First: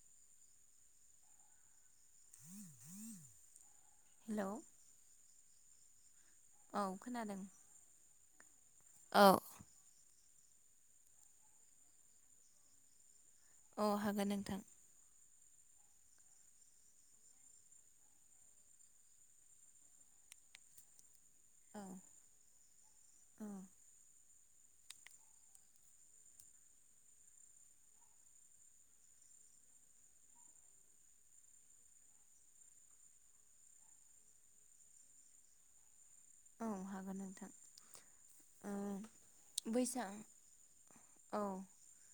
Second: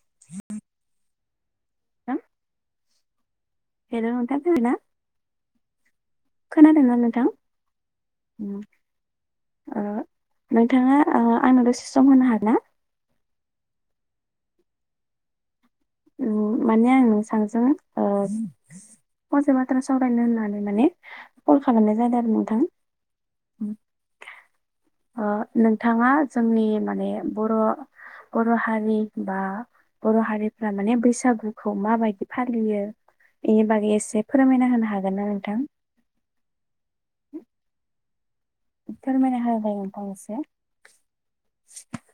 [unintelligible] Hello नोंथां खोनादोना? औ खोनादोंना नोंथां खोनादों ओम औ ओ। नोंथाङा आंनाव द'से सम होनो हागोन ना? अ हागोन नोंथां। उम माने आं नोंसांजों ओ फंसे बाथ्रा सावरायनो होननानै माने कल औ खालामनाय जादों आरो नोंथां। औ ओ नोंथाङा जोंनि माने बर' बर' हारि बा बर' हारि माने बैसागुखौ माबायदि फालियो। एनि बागै एसे फोरमायना होनो हागोन ना नोंथां? औ हागोन नोंथां। ओ थारमाने बैसाग [unintelligible]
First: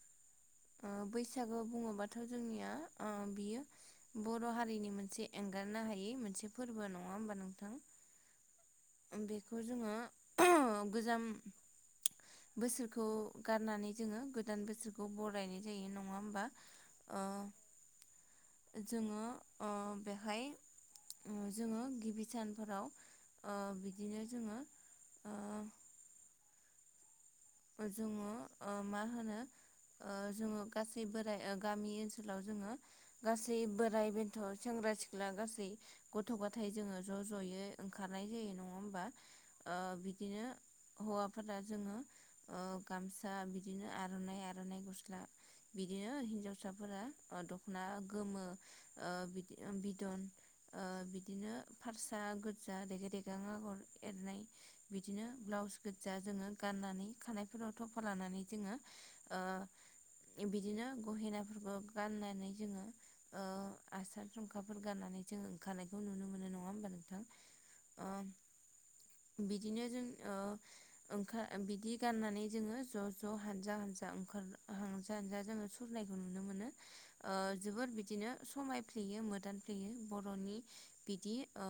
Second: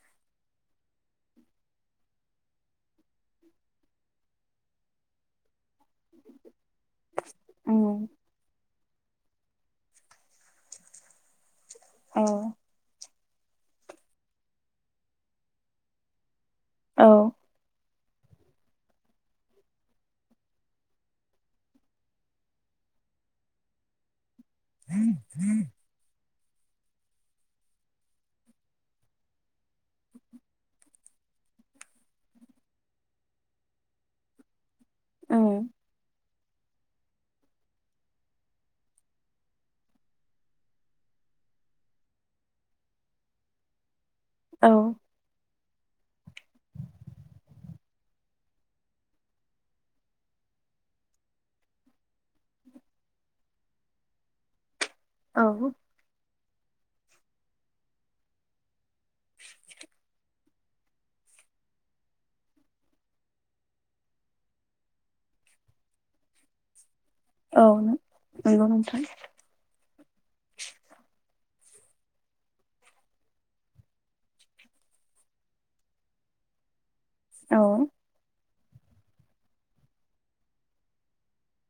बैसागो बुङोबाथ' जोंनिया ओ बियो बर' हारिनि मोनसे एंगार नो हायि मोनसे फोरबो नङा होनबा नोंथां? उम बेखौ जोङो गोजाम औ बोसोरखौ गारनानै जोङो गोदान बोसोरखौ बरायनाय जायो नङा होमबा? औ। ओ जोङो ओ बेहाय उम जोङो गिबि सानफोराव ओ बिदिनो जोङो ओ जोङो ओ मा होनो ओ जोङो गासै बोराइ ओ गामि ओनसोलाव जोङो गासै बोराय बेन्थ' सेंग्रा सिख्ला उम गासै गथ गथ'गाथाय जोङो ज' ज'यै ओंखारनाय जायो नङा होमबा ओ बिदिनो हौवाफोरा जोङो ओ गामसा बिदिनो आर'नाइ औ आर'नाइ गस्ला। बिदिनो हिन्जावसाफोरा ओ दख'ना गोमो ओ बिदिनो बिदन। ओ बिदिनो फारसा गोजा रेगे रेगां आगर एरनाय बिदिनो औ ब्लाउस गोजा जोङो गाननानै खानायफोराव थफा लानानै जोङो ओ [unintelligible] बिदिनो गहेनाफोरखौ गाननानै जोङो ओ आसान संखाफोर गाननानै जों ओंखारनायखौ नुनो मोनो नङा होनबा नों औ ओ नंगौ नोंथां बिदिनो जों ओ ओंखा बिदि गाननानै जोङो ज' ज' हानजा हानजा ओंखार हानजा हानजा जोङो सुरनायखौ नुनो मोनो। ओ जोबोर बिदिनो समायफ्लेयो मोदानफ्लेयो बर'नि बिदि ओ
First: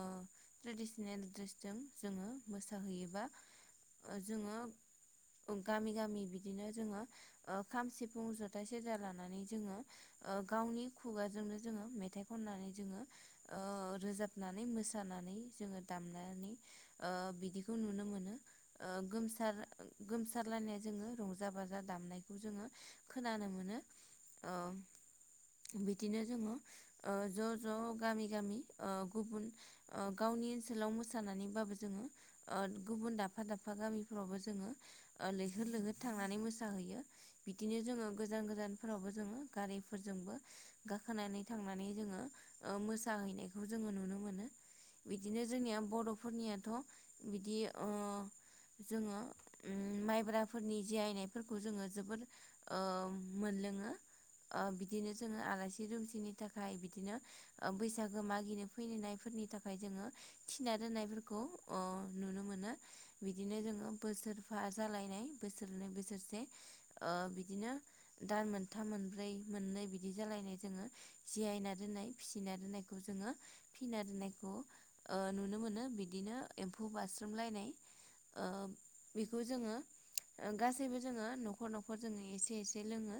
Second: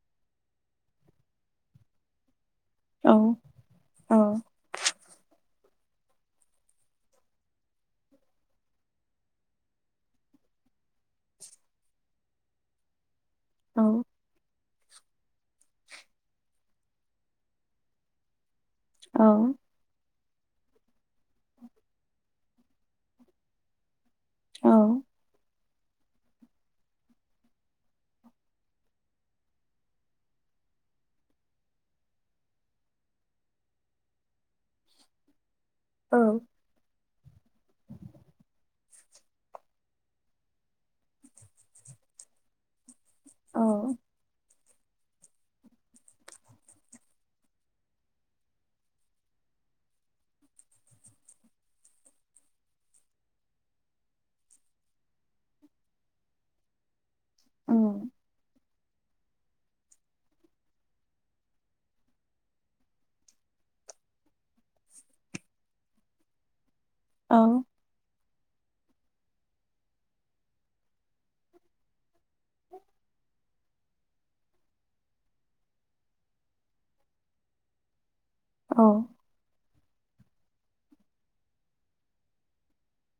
ट्रेडिसनेल द्रेसजों जोङो मोसाहैयोबा ओ जोङो गामि गामि बिदिनो जोङो ओ खाम सिफुं जथाय सेरजा लानानै जोङो ओ ओ गावनि खुगाजोंनो जोङो मेथाइ खननानै जोङो ओ रोजाबनानै मोस [unintelligible] जोङो दामनानै ओ बिदिखौ नुनो मोनो। ओ गोमसार गोमसारलायनाय जोङो रंजा बाजा दामनायखौ जोङो खोनानो मोनो। ओं। बिदिनो जोङो ओ ज' ज' गामि गामि ओ गुबुन ओ गावनि ओनसोलाव मोसानानैबाबो जोङो ओ गुबुन दाबफा दाबफा गामिफ्रावबो जोङो ओ लैहोर लैहोर थांनानै मोसाहैयो बिदिनो जोङो गोजान गोजान फोरावबो जोङो गारिफोरजोंबो गाखोनानै थांनानै जोङो ओ मोसाहैनायखौ जों [unintelligible] बिदिनो जोंनिया बर'फोरनियाथ' बिदि ओ- जोङो। ओम माइब्राफोरनि जिरायनायफोरखौ जोङो जोबोर ओ- मोनलोङो। ओ-बिदिनो जोङो आलासि दुमसिनि थाखाय बिदिनो ओ-बैसागो मागिनो। फैनायफोरनि थाखाय जोङो थिना दोननायफोरखौ ओ- नुनो मोनो बिदिनो जों। बोसोरफा जालायनाय बोसोरनै बोसोरसे ओ- बिदिनो। दान मोनथाम मोनब्रै मोननै बिदि जालायनाय जोङो जियायना दोननाय। फिसिना दोननायखौ जोङो। फिना दोनायखौ ओ-नुनो मोनो बिदिनो एम्फौ बास्रोमलायनाय ओ- औ बेखौ जोङो ओ-गासैबो जोङो न'खर न'खर जोङो एसे एसे लोङो।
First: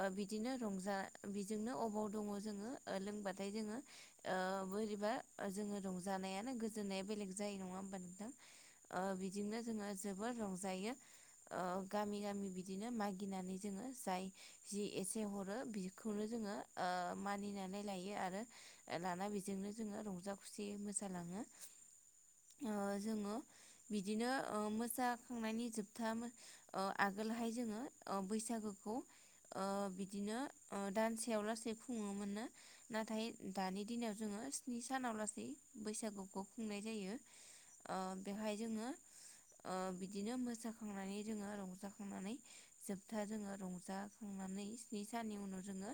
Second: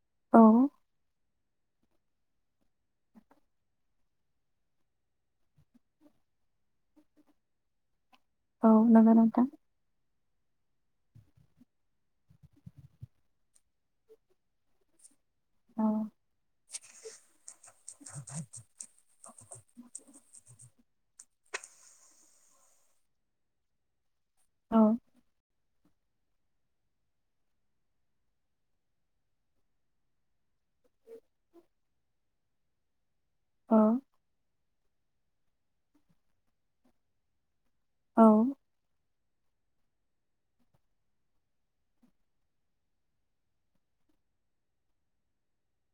ओ-बिदिनो रंजा बि जोंनो अबाव दङ जोङो ओ-लोंबाथाय जोङो ओ- बोरैबा ओ-जोङो रंजानायानो गोजोननाया बेलेग जायो नङा होमबा नोंथां? ओ-बिदिजोंनो जोङो जोबोर रंजायो ओ-गामि गामि बिदिनो मागिनानै जोङो जाय जि इसे। हरो बिखौनो जोङो ओ- मानिनानै लायो आरो लाना बि जोंजोंनो जोङो रंजा खुसियै मोसा लाङो ओ-जोङो बि बिदिनो ओ-मोस खांनायनि जोबथा ओ-आगोलहाय जोङो ओ-बैसागोखौ ओ-बिदिनो। ओ-दानसेयाव लासै खुङोमोननो नाथाय दानि दिनाव जोङो स्नि। सानाव लासै बैसागुखौ खुंनाय जायो ओ-बेहाय जोङो। ओ-बिदिनो मोसाखांनानै जोङो रंजाखांनानै जोबथा जोङो रंजाखांनानै। स्नि साननि उनाव जोङो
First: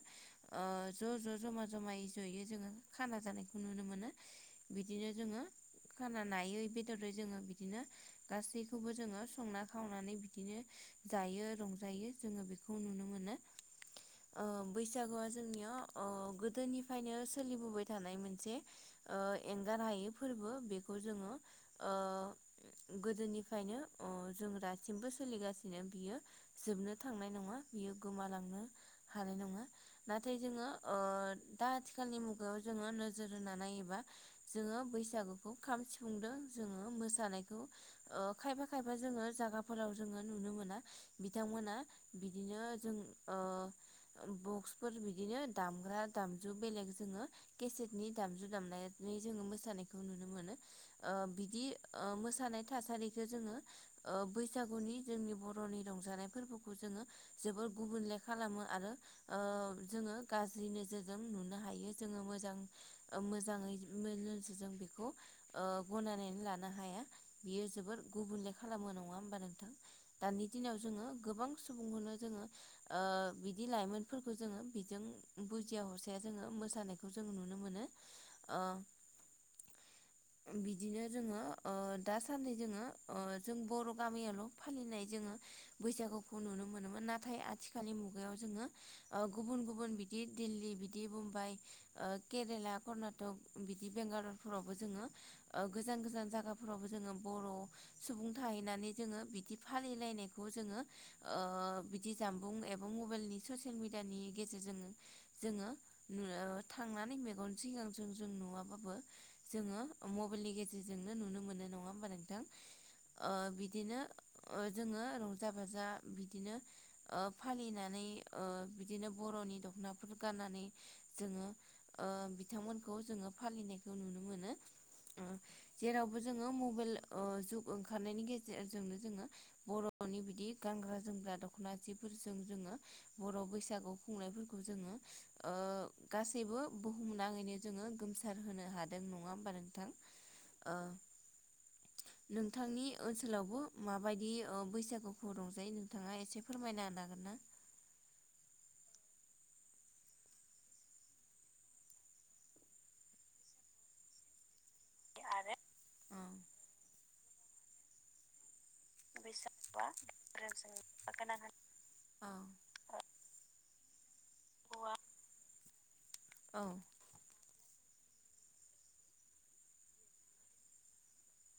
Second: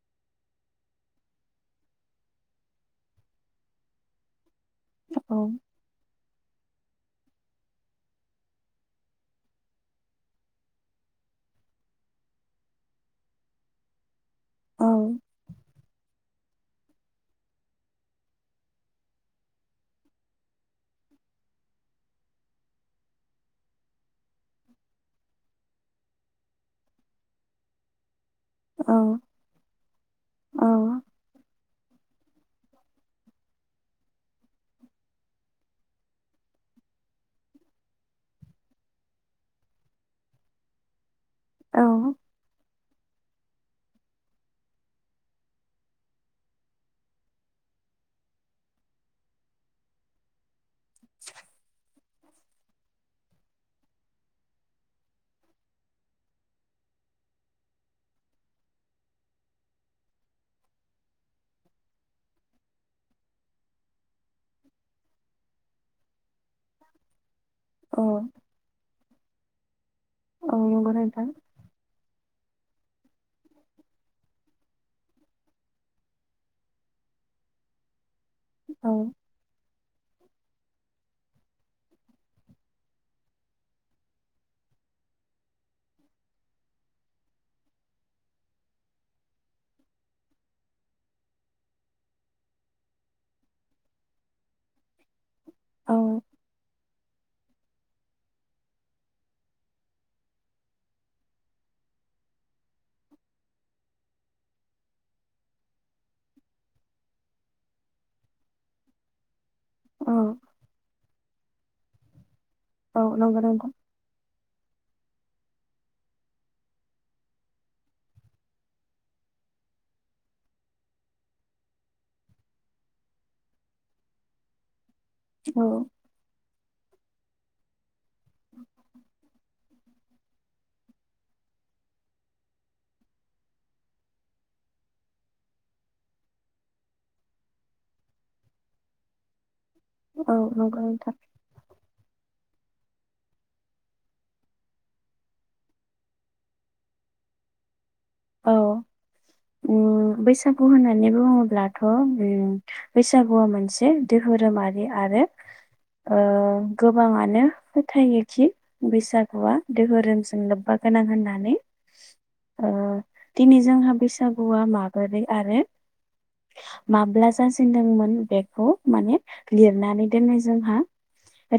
ओ-ज' ज' ज'मा जमायै जयै जोङो खाना जानायखौ नुनो मोन [inaudible] बिदिनो जोङो खाना नायै बेदरै जोङो बिदिनो। गासैखौबो जोङो संना खावनानै बिदिनो जायो रंजायो जोङो बेखौ नुनो मोनो। [inaudible] ओ-बैसागुआ जोंनिया ओ-गो गोदोनिफ्रायनो सोलिबोबाय थानाय मोनसे ओ-एंगार हायै फोरबो बेखौ जोङो। ओ [inaudible] गोदोनिफ्रायनो ओ- जों दासिमबो सोलिगासिनो बियो जोबनो थांनाय नङा बियो। गोमालांनो हानाय नङा नाथाय जोङो ओ-दा आथिखालनि मु गायाव जोङो नोजोर होनानै नायोबा जोङो बैसागुखौ खाम सिफुंदों जोङो मोसानाय ओ-खायफा खायफा जोङो जायागाफोराव जोङो नुनो मोना। बिथांमोना बिदिनो जों ओ [inaudible] बक्सफोर बिदिनो दामग्रा दामजु बेलेग जोङो केसेटनि दामजु दामनायनै। जोङो मोसानायखौ नुनो मोनो ओ व-बिदि ओ-मोसा थानाय थासारिखौ जोङो ओ-बैसागुनि जोंनि बर'नि रंजानाय फोरबोखौ जोङो। जोबोर गुबुनले खालामो आरो ओ-जोङो गाज्रि नोजोरजों नुनो हायो जोङो मो जां ओ-मोजाङै मो नोजोरजोंजों बेखौ ओ-गनायनानै ला बियो जोबोद गुबुनले खालामो नङा होमबा नोंथां? दानि दिनाव जोङो गोबां सुबुंखौनो जोङो। ओ-बिदि लाइमोनफोरखौ जोङो बेजों बुजिया हरसिया जोङो मोसानायखौ जों नुनो। [inaudible] ओ-बिदिनो जोङो ओ- दासान्दि जोङो ओ-जों बर' गामियावल' फालिनाय जोङो बैसागुखौ नुनो मोनोमोन। नाथाय आथिखालनि मुगायाव जोङो ओ-गुबुन गुबुन बिदि दिल्ली बिदि मुम्बाइ - ओ-केरेला कर्नाटक बिदि बेंगालरफोरावबो जोङो ओ-गोजान गोजान जागाफोर जोङो बर' सुबुं थाहैनानै जोङो बिदि फालिलायनायखौ जोङो ओ- बिदि जामबुं एबा मबाइलनि ससियेल मिडियानि गेजेरजों जोङो ओ-थां थांनानै मेगन सिगांङाव जों जों नुवाबाबो जोंङो मबाइलनि गेजेरजोंनो नुनो मोनो नङा होमबा नोंथां बिदिनो जोंङो रंजा बाजा बिदिनो फालिनानै बिदिनो बर' नि दखनाफोर गाननानै जोंङो बिथांमोनखौ जोंङो फालिनायखौ नुनो मोनो जेरावबो जोंङो मबाइल जौ ओखारनायनि गेजेरजोंनो जोंङो बर'नि बिदि गानग्रा जोमग्रा दखना जिफोरजों जोंङो बर' बैसागु खुंनायफोरखौ जोंङो गासैबो बुहुमनाङैनो जोंङो गोमसार होनो हादों नङा होमबा नोंथां औ ओ नंगौ नोंथां नोंथांनि ओनसोलावबो माबायदि बैसागुफोर रंजायो नोंथाङा एसे फोरमायना होनो हागोन ना? औ उम बैसागु होननानै बुङोब्लाथ बैसागुआ मोनसे दोहोरोम आ आरो ओ गोबांङानो फोथायोखि बैसागुआ धोहोरोमजों लोब्बा गोनां होननानै होन बैसागु गस्ला माबोरै आरो माब्ला जा दोंमोन बेखौ माने लिरनानै दोननाय जोंहा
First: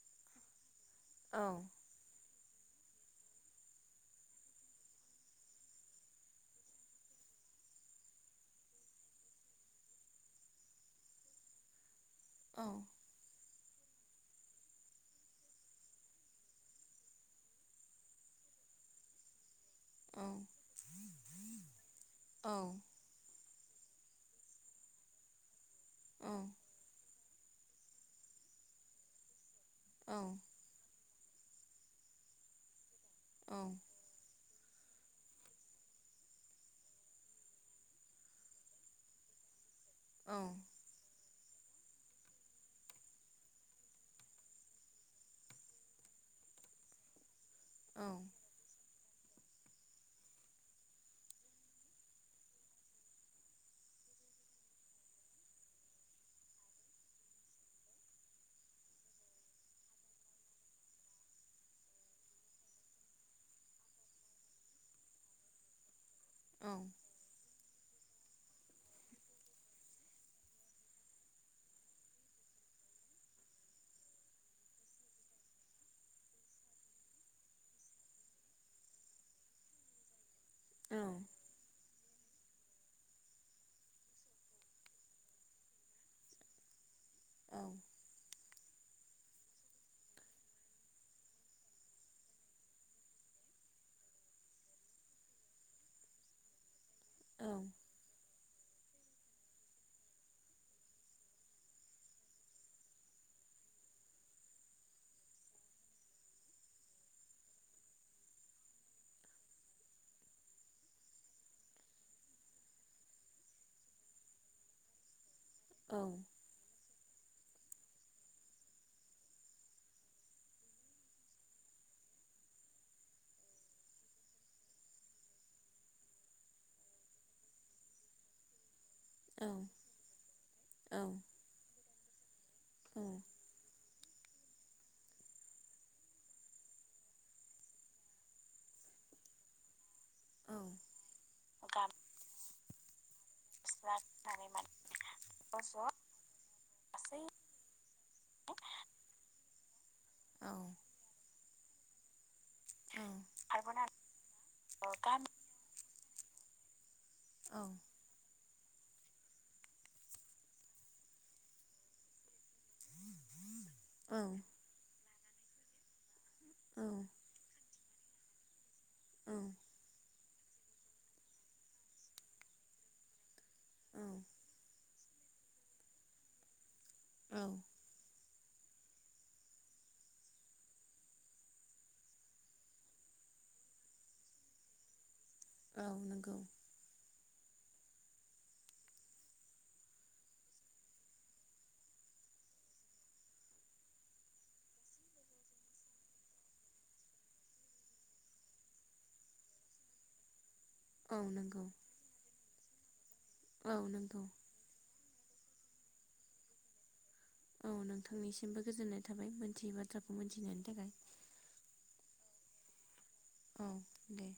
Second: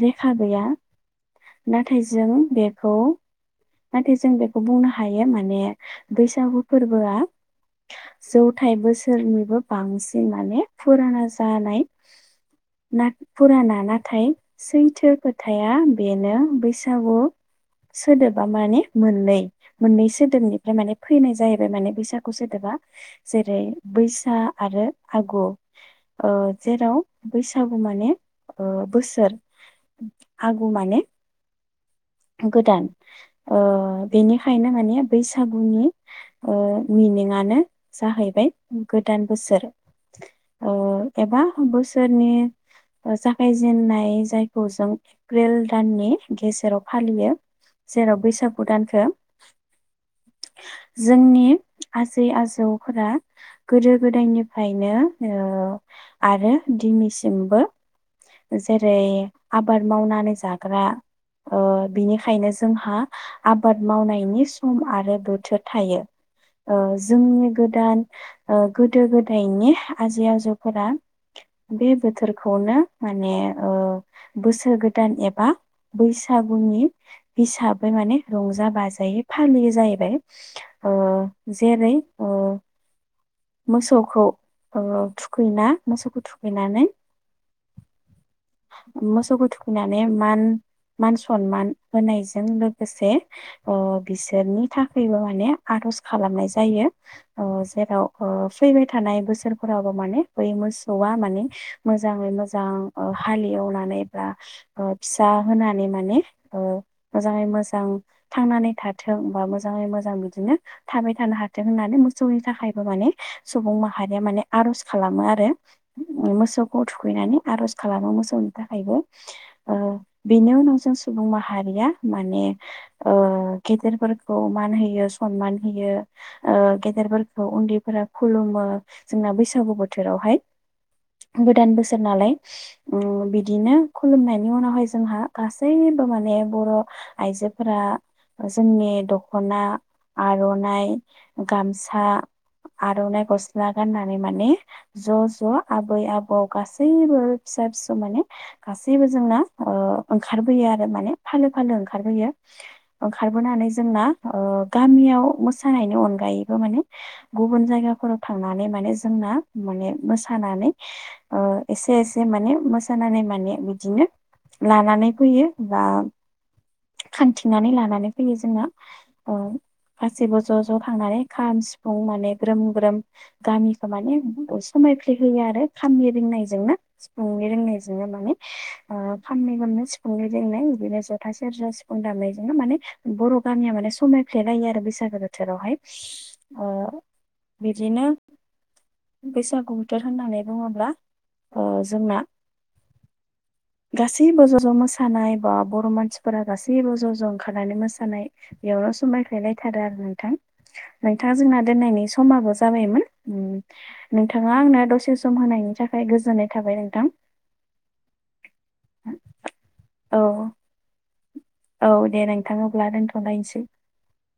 रेखा गैया नाथाय जों बेखौ नाथाय जों बेखौ बुंनो हायो माने बैसागु फोरबोआ जौथाइ बोसोरनिबो बांसिन माने फुराना जानाय ना फुराना नाथाय सैथो खोथाया बेनो बैसागु सोदोब माने मोननै मोननै सोदोबनिफ्राय माने फैनाय जाहैबाय माने बैसागु सोदोबा जेरै बैसा आरो आगु ओ जेराव बैसागु माने बोसोर आगु माने गोदान बेनिखायनो माने बैसागुनि ओ मिनिंङानो जाहैबाय गोदान बोसोर एबा बोसोरनि जागायजेनाय जायखौ जों एप्रिल दाननि गेजेराव फालियो जेराव बैसागु दानखो जोंनि आजै आजौफोरा गोदो गोदायनिफ्रायनो आरो दिनैसिमबो जेरै आबाद मावनानै जाग्रा बिनिखायनो जोंहा आबाद मावनायनि सम आरो बोथोर थायो ओ जोंनि गोदान गोदो गोदायनि आजै आजौफोरा बे बोथोरखौनो माने बोसोर गोदान एबा बैसो बैसागुनि हिसाबै माने रंजा बाजायै फालियो जाहैबाय जेरै ओ मोसौखौ थुखैना मोसौखौ थुखैनानै औ मोसौखौ थुखैनानानै मान मान सनमान होनायजों लोगोसे बिसोरनि थाखायबो माने आर [unintelligible] खालामनाय जायो जेराव फैबाय थानाय बोसोरफोरावबो माने बै मोसौआ मानि मोजांङै मोजां हालेवनानै बा फिसा होनानै माने मोजांङै मोजां थांनानै थाथों बा मोजांङै मोजां बिदिनो थाबाय थानो हाथों होननानै मोसौनि थाखाय माने सुबुं माहारिया माने आरज खालामो आरो मोसौखौ थुखैनानै आरज खालामो मोसौनो थाखायबो बेनि उनाव जों सुबुं माहारिया माने ओ गेदेरफोरखौ मान होयो सनमान होयो ओ गेदेरफोरखौ उन्दैफोरा खुलुमो जोंना बैसागु बोथोरावहाय गोदान बोसोर नालाय ओम बिदिनो खुलुमनायनि उनावहाय जोंहा गासैबो माने बर' आइजोफोरा जोंनि दख'ना आर'नाइ गामसा आरो आर'नाय गस्ला गाननानै माने ज' ज' आबै आबौ गासैबो गासै फिसा फिसौ माने गासैबो जोंना औ ओंखारबोयो आरो माने फालो फालो ओंखारबोयो। औ ओंखारबोनानै खारबोनानै जोंना गामियाव गामि मोसानायनि अनगायैबो माने औ गुबुन जायगाफोराव थां नानै माने जोंना माने मोसानानै एसे एसे माने मोसानानै माने बि बिदिनो औ लानानै फैयो बा औ खान्थिनानै लानानै फैयो जोंना ओ औ गासैबो ज' ज' थांनानै खाम सिफुं माने ग्रोम ग्रोम गामिखौ औ माने समायफ्लेहोयो आरो खामनि रिंनायजोंनो। औ सिफुंनि रिंनायजोंनो माने ओ खामनि गोमनाय सिफुंनि रिंनाय बिदिनो जथा से सेरजा सिफुं दामनायजोंनो माने बर' गामिया माने समायफ्लेलायो आरो बैसागो बोथोरावहाय औ नंगौ ओ बिदिनो बैसागु बोथोर होननानै बुङोब्ला ओ जोंना गासैबो ज' ज' मोसानाय बा बर' मानसिफोरा गासैबो ज' ज' ओंखारनानै मोसानाय बेयाव समायफ्लेलायथारो आरो नोंथां औ नोंथाङा जोंना नंगौ दोननायनि समाबो जाबायमोन औ नंगौ नोंथाङा आंनो दसे सम होनायनि थाखाय गोजोननाय थाबाय नोंथां। औ नोंथांनिसिमबो गोजोननाय थाबाय मोनथियै औ बाथ्राखौ मोनथिनायनि थाखाय। औ दे नोंथा अब्ला दोनथ'लायसै। औ दे